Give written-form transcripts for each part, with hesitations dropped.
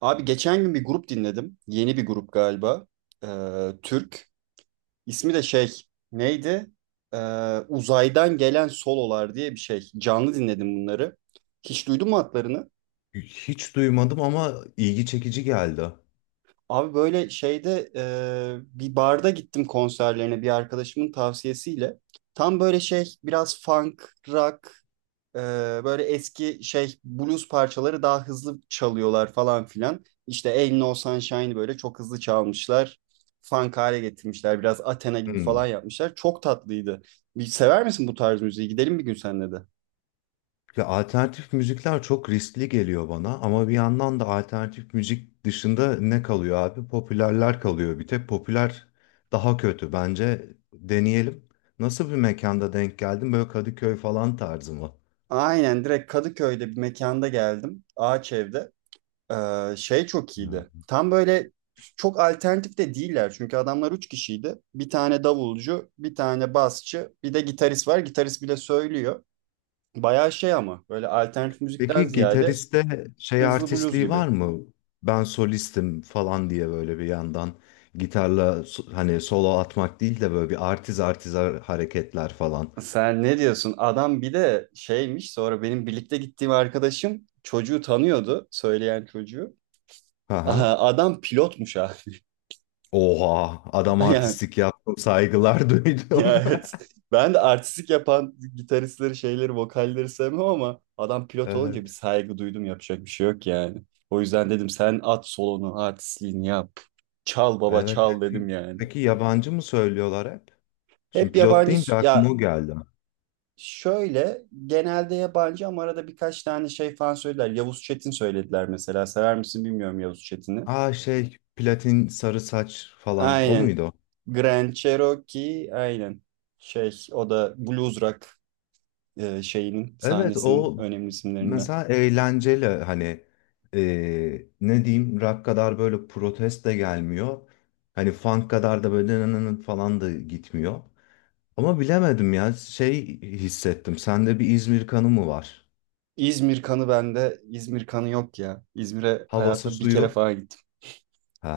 Abi geçen gün bir grup dinledim. Yeni bir grup galiba. Ee, Türk. İsmi de şey neydi? Uzaydan Gelen Sololar diye bir şey. Canlı dinledim bunları. Hiç duydun mu adlarını? Hiç duymadım ama ilgi çekici geldi. Abi böyle şeyde bir barda gittim konserlerine bir arkadaşımın tavsiyesiyle. Tam böyle şey biraz funk, rock. Ee, böyle eski şey blues parçaları daha hızlı çalıyorlar falan filan. İşte Ain't No Sunshine'ı böyle çok hızlı çalmışlar. Funk hale getirmişler. Biraz Athena gibi falan Hmm. yapmışlar. Çok tatlıydı. Bir sever misin bu tarz müziği? Gidelim bir gün seninle de. Ya alternatif müzikler çok riskli geliyor bana ama bir yandan da alternatif müzik dışında ne kalıyor abi? Popülerler kalıyor. Bir tek popüler daha kötü. Bence deneyelim. Nasıl bir mekanda denk geldin? Böyle Kadıköy falan tarzı mı? Aynen, direkt Kadıköy'de bir mekanda geldim. Ağaç evde. Şey çok iyiydi. Hmm. Tam böyle çok alternatif de değiller. Çünkü adamlar üç kişiydi. Bir tane davulcu, bir tane basçı, bir de gitarist var. Gitarist bile söylüyor. Bayağı şey ama böyle alternatif müzikten Peki ziyade gitariste şey hızlı blues artistliği gibi. var mı? Ben solistim falan diye böyle bir yandan gitarla hani solo atmak değil de böyle bir artiz artiz hareketler falan. Sen ne diyorsun? Adam bir de şeymiş, sonra benim birlikte gittiğim arkadaşım çocuğu tanıyordu. Söyleyen çocuğu. Aha. Aha, adam pilotmuş ha. Oha, adam Yani, artistlik yaptım, saygılar ya duydum. evet. Ben de artistik yapan gitaristleri, şeyleri, vokalleri sevmem ama adam pilot olunca bir Evet, saygı duydum. Yapacak bir şey yok yani. O yüzden dedim sen at solonu, artistliğini yap. Çal baba evet. çal Hep. dedim yani. Peki yabancı mı söylüyorlar hep? Şimdi Hep pilot yabancı deyince aklıma ya. o geldi. Şöyle, genelde yabancı ama arada birkaç tane şey falan söylediler. Yavuz Çetin söylediler mesela. Sever misin bilmiyorum Yavuz Çetin'i. Aa şey, platin sarı saç falan, o Aynen. muydu? Grand Cherokee, aynen. Şey, o da blues rock şeyinin Evet, sahnesinin o önemli isimlerinden. mesela eğlenceli hani, ne diyeyim, rock kadar böyle protest de gelmiyor. Hani funk kadar da böyle nı nı nı falan da gitmiyor. Ama bilemedim ya, şey hissettim. Sende bir İzmir kanı mı var? İzmir kanı bende. İzmir kanı yok ya. İzmir'e Havası hayatta bir kere suyu. falan gittim.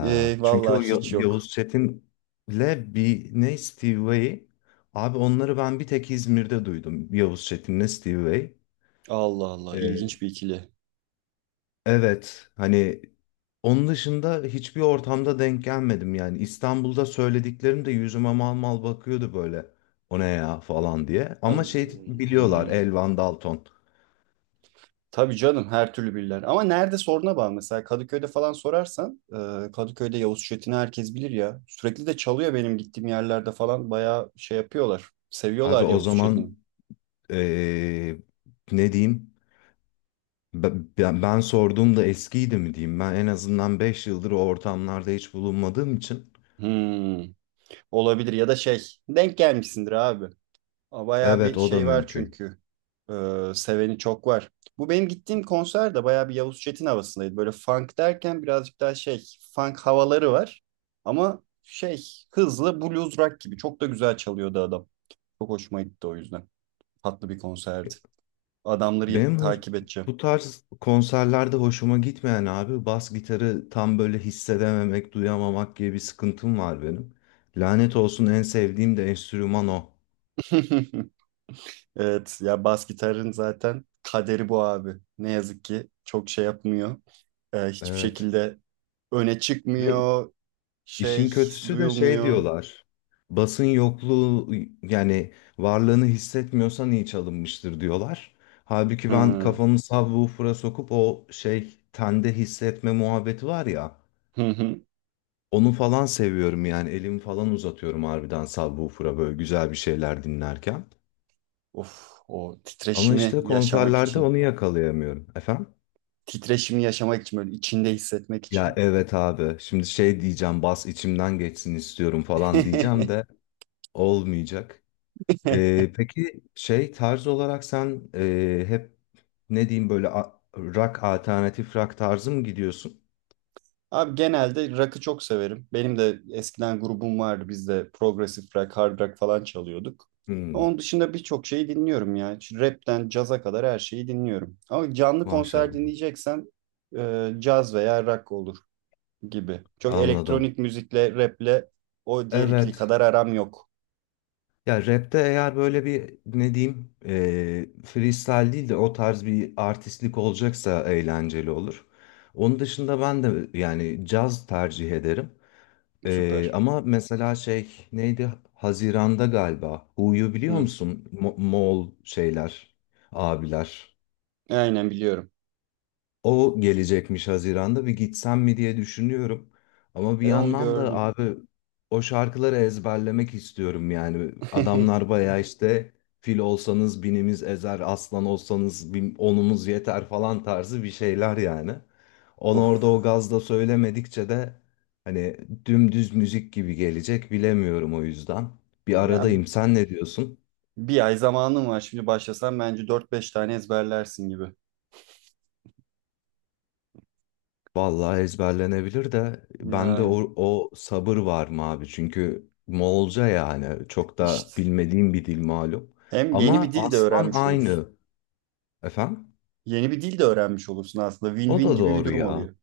E, çünkü o vallahi hiç yok. Yavuz Çetin'le bir ne Steve Vai. Abi onları ben bir tek İzmir'de duydum. Yavuz Çetin'le Steve Vai. Allah Allah, Ee, ilginç bir ikili. evet, hani onun dışında hiçbir ortamda denk gelmedim yani. İstanbul'da söylediklerim de yüzüme mal mal bakıyordu böyle. O ne ya falan diye. Ama şey An- biliyorlar Hmm. Elvan Dalton. Tabii canım, her türlü bilirler. Ama nerede, soruna bağlı. Mesela Kadıköy'de falan sorarsan Kadıköy'de Yavuz Çetin'i herkes bilir ya. Sürekli de çalıyor benim gittiğim yerlerde falan. Bayağı şey yapıyorlar. Abi Seviyorlar o Yavuz Çetin'i. zaman ee, ne diyeyim? Ben sorduğumda eskiydi mi diyeyim? Ben en azından 5 yıldır o ortamlarda hiç bulunmadığım için. Hmm, olabilir ya da şey denk gelmişsindir abi. Aa, bayağı Evet bir o da şey var mümkün. çünkü. Seveni çok var. Bu benim gittiğim konser de bayağı bir Yavuz Çetin havasındaydı. Böyle funk derken birazcık daha şey, funk havaları var. Ama şey, hızlı blues rock gibi. Çok da güzel çalıyordu adam. Çok hoşuma gitti o yüzden. Tatlı bir konserdi. Adamları Benim hoş- takip edeceğim. bu tarz konserlerde hoşuma gitmeyen abi bas gitarı tam böyle hissedememek, duyamamak gibi bir sıkıntım var benim. Lanet olsun en sevdiğim de enstrüman o. Evet, ya bas gitarın zaten kaderi bu abi. Ne yazık ki çok şey yapmıyor. Hiçbir Evet. şekilde öne Ve çıkmıyor, şey İşin kötüsü de şey duyulmuyor. diyorlar. Basın yokluğu yani varlığını hissetmiyorsan iyi çalınmıştır diyorlar. Halbuki ben Hı kafamı subwoofer'a sokup o şey tende hissetme muhabbeti var ya. hı. Hı. Onu falan seviyorum yani elimi falan uzatıyorum harbiden subwoofer'a böyle güzel bir şeyler dinlerken. Of, o Ama titreşimi işte yaşamak konserlerde için. onu yakalayamıyorum. Efendim? Titreşimi yaşamak için, böyle içinde hissetmek Ya için. evet abi şimdi şey diyeceğim bas içimden geçsin istiyorum falan diyeceğim de olmayacak. Peki şey tarz olarak sen, hep ne diyeyim böyle, rock alternatif rock tarzı mı gidiyorsun? Abi genelde rock'ı çok severim. Benim de eskiden grubum vardı. Biz de progressive rock, hard rock falan çalıyorduk. Hmm, Onun dışında birçok şeyi dinliyorum ya. Şu Rap'ten caza kadar her şeyi dinliyorum. Ama canlı konser maşallah. dinleyeceksem caz veya rock olur gibi. Çok Anladım. elektronik müzikle, rap'le o diğer ikili Evet. kadar aram yok. Ya rapte eğer böyle bir ne diyeyim, freestyle değil de o tarz bir artistlik olacaksa eğlenceli olur. Onun dışında ben de yani caz tercih ederim. Ee, Süper. ama mesela şey neydi? Haziran'da galiba. Hu'yu biliyor Hı, musun? Moğol şeyler, abiler. aynen biliyorum. O gelecekmiş Haziran'da bir gitsem mi diye düşünüyorum. Ama bir E, onu yandan da gördüm. abi o şarkıları ezberlemek istiyorum yani. Adamlar bayağı işte fil olsanız binimiz ezer, aslan olsanız bin, onumuz yeter falan tarzı bir şeyler yani. Onu Of. orada o gazda söylemedikçe de hani dümdüz müzik gibi gelecek bilemiyorum o yüzden. Bir Ya, aradayım. Sen ne diyorsun? bir ay zamanım var. Şimdi başlasam bence dört beş tane ezberlersin gibi. Vallahi ezberlenebilir de bende Yani o sabır var mı abi? Çünkü Moğolca yani çok da işte. bilmediğim bir dil malum. Hem yeni bir Ama dil de aslan öğrenmiş olursun. aynı. Efendim? Yeni bir dil de öğrenmiş olursun aslında. O Win-win da gibi bir doğru durum ya. oluyor.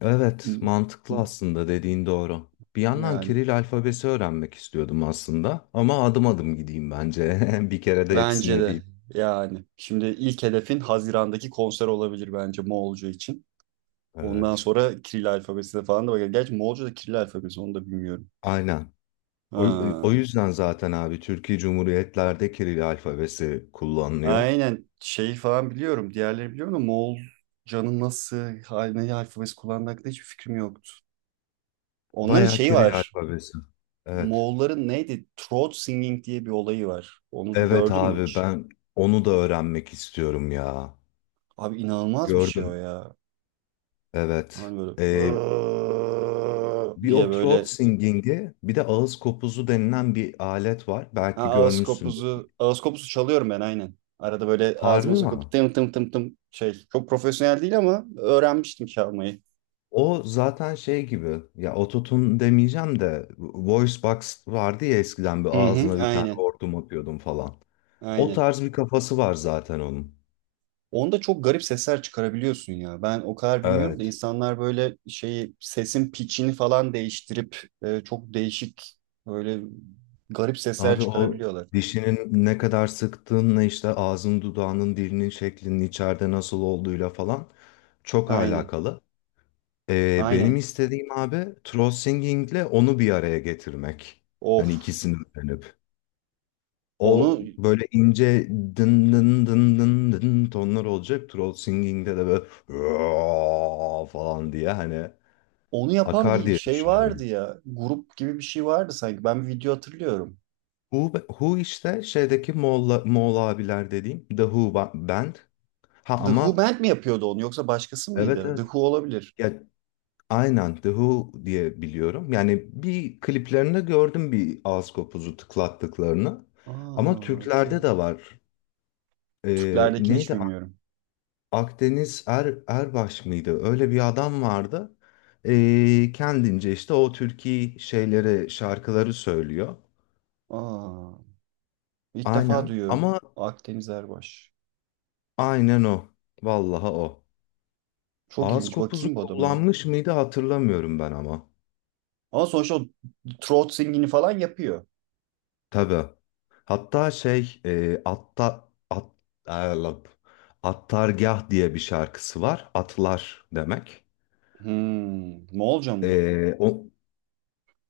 Evet, mantıklı aslında dediğin doğru. Bir yandan Yani, Kiril alfabesi öğrenmek istiyordum aslında ama adım adım gideyim bence. Bir kere de bence hepsine de değil. yani. Şimdi ilk hedefin Haziran'daki konser olabilir bence Moğolca için. Ondan Evet. sonra Kiril alfabesine falan da bakar. Gerçi Moğolca da Kiril alfabesi, onu da bilmiyorum. Aynen. O, o Ha. yüzden zaten abi Türkiye Cumhuriyetlerde Kiril alfabesi kullanılıyor. Aynen, şeyi falan biliyorum. Diğerleri biliyorum da Moğolcanın nasıl haline alfabesi kullandığı hakkında hiçbir fikrim yoktu. Onların Bayağı şeyi Kiril var. alfabesi. Evet. Moğolların neydi? Throat singing diye bir olayı var. Onu Evet gördün mü abi hiç? ben onu da öğrenmek istiyorum ya. Abi inanılmaz bir şey o Gördüm. ya. Evet. Hani böyle Ee, "Aaa" Bir diye o throat böyle, singing'i bir de ağız kopuzu denilen bir alet var. ha, Belki ağız görmüşsündür. kopuzu ağız kopuzu çalıyorum ben aynen. Arada böyle Harbi ağzıma mi? sokup tım tım tım tım şey. Çok profesyonel değil ama öğrenmiştim çalmayı. O zaten şey gibi ya ototun demeyeceğim de voice box vardı ya eskiden bir Hı hı, ağzına bir tane aynen. hortum atıyordum falan. O Aynen. tarz bir kafası var zaten onun. Onda çok garip sesler çıkarabiliyorsun ya. Ben o kadar bilmiyorum da Evet. insanlar böyle şeyi sesin pitch'ini falan değiştirip çok değişik böyle garip sesler Abi o çıkarabiliyorlar. dişinin ne kadar sıktığınla işte ağzın dudağının dilinin şeklinin içeride nasıl olduğuyla falan çok Aynen. alakalı. Benim Aynen. istediğim abi throat singing'le onu bir araya getirmek. Hani Of. ikisini öğrenip. O Onu böyle ince dın dın dın dın dın tonlar olacak. Throat singing'de de böyle "Aa" falan diye hani onu yapan akar bir diye şey vardı düşünüyorum. ya. Grup gibi bir şey vardı sanki. Ben bir video hatırlıyorum. Who, Who işte şeydeki Moğol, Moğol abiler dediğim The Who Band. Ha The Who ama Band mi yapıyordu onu, yoksa başkası evet mıydı? The evet. Who olabilir. Ya, aynen The Who diye biliyorum. Yani bir kliplerinde gördüm bir ağız kopuzu tıklattıklarını. Ama Aa, okey. Türklerde de var. Ee, Türklerdekini hiç neydi? Bilmiyorum. Akdeniz Erbaş mıydı? Öyle bir adam vardı. Kendince işte o türkü şeyleri, şarkıları söylüyor. Aa, ilk defa Aynen duyuyorum. ama Akdeniz Erbaş. aynen o. Vallahi o. Çok Ağız ilginç. kopuzu Bakayım bu adama ya. kullanmış mıydı hatırlamıyorum ben ama. Ama sonuçta o throat singini falan yapıyor. Tabii. Hatta şey, Allah'ım. Attargah diye bir şarkısı var. Atlar demek. Hmm, ne olacağım bu? O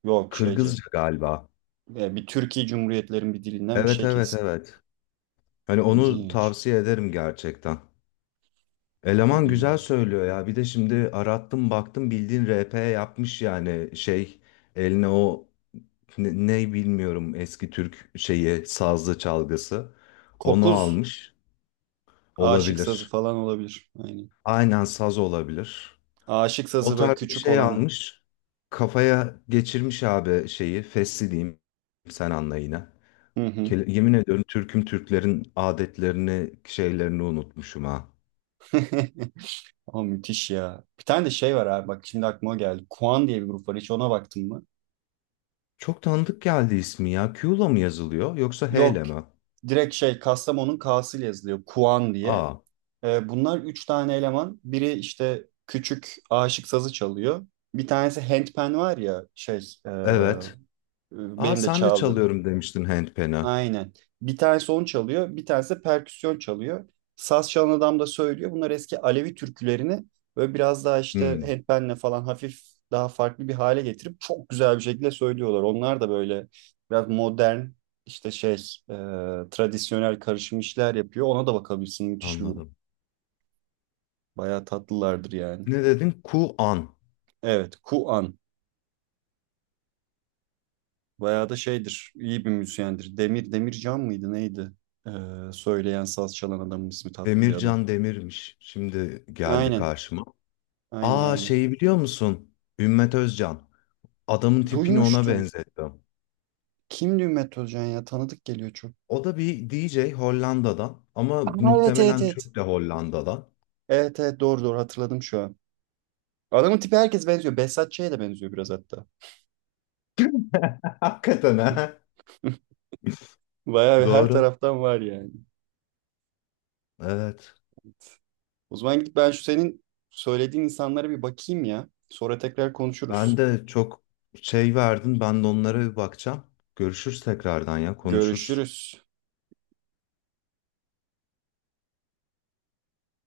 Yok şeyce. Kırgızca galiba. E, bir Türkiye Cumhuriyetlerin bir dilinden bir Evet şey evet kesin. evet. Hani onu İlginç. tavsiye ederim gerçekten. Eleman güzel Hmm. söylüyor ya. Bir de şimdi arattım baktım bildiğin RP yapmış yani şey eline o ne bilmiyorum eski Türk şeyi sazlı çalgısı. Onu Kopuz almış aşık sazı olabilir. falan olabilir. Aynen. Aynen saz olabilir. Aşık O sazı böyle tarz bir küçük şey olanı. almış. Kafaya geçirmiş abi şeyi fesli diyeyim sen anla yine. Hı hı. Yemin ediyorum Türk'üm Türklerin adetlerini şeylerini unutmuşum ha. Ama müthiş ya. Bir tane de şey var abi, bak şimdi aklıma geldi. Kuan diye bir grup var. Hiç ona baktın mı? Çok tanıdık geldi ismi ya. Q'la mı yazılıyor yoksa H Yok. ile mi? Direkt şey, Kastamonu'nun K'sıyla yazılıyor. Kuan diye. A. Bunlar üç tane eleman. Biri işte küçük aşık sazı çalıyor. Bir tanesi handpan var ya şey e, Evet. A benim de sen de çaldığım. çalıyorum demiştin handpan'a. Aynen. Bir tanesi onu çalıyor. Bir tanesi de perküsyon çalıyor. Saz çalan adam da söylüyor. Bunlar eski Alevi türkülerini böyle biraz daha işte Hmm, handpanle falan hafif daha farklı bir hale getirip çok güzel bir şekilde söylüyorlar. Onlar da böyle biraz modern, işte şey, e, tradisyonel karışım işler yapıyor. Ona da bakabilirsin. Müthiş bir grup. anladım. Bayağı tatlılardır yani. Ne dedin? Kuan. Evet, Kuan. Bayağı da şeydir, iyi bir müzisyendir. Demir, Demircan mıydı neydi? Ee, söyleyen, saz çalan adamın ismi, tatlı bir adam. Demircan Demir'miş. Şimdi geldi Aynen, karşıma. aynen, Aa aynen. şeyi biliyor musun? Ümmet Özcan. Adamın tipini ona Duymuştum. benzettim. Kimdi Ümmet Özcan ya? Tanıdık geliyor çok. O da bir DJ Hollanda'dan ama Aa, evet, evet, muhtemelen evet. Türk de Hollanda'dan. Evet, evet, doğru doğru hatırladım şu an. Adamın tipi herkes benziyor. Behzat Ç'ye de benziyor biraz hatta. Hakikaten ha. Bayağı bir, her Doğru. taraftan var yani. Evet. O zaman gidip ben şu senin söylediğin insanlara bir bakayım ya. Sonra tekrar Ben konuşuruz. de çok şey verdin. Ben de onlara bir bakacağım. Görüşürüz tekrardan ya konuşuruz. Görüşürüz.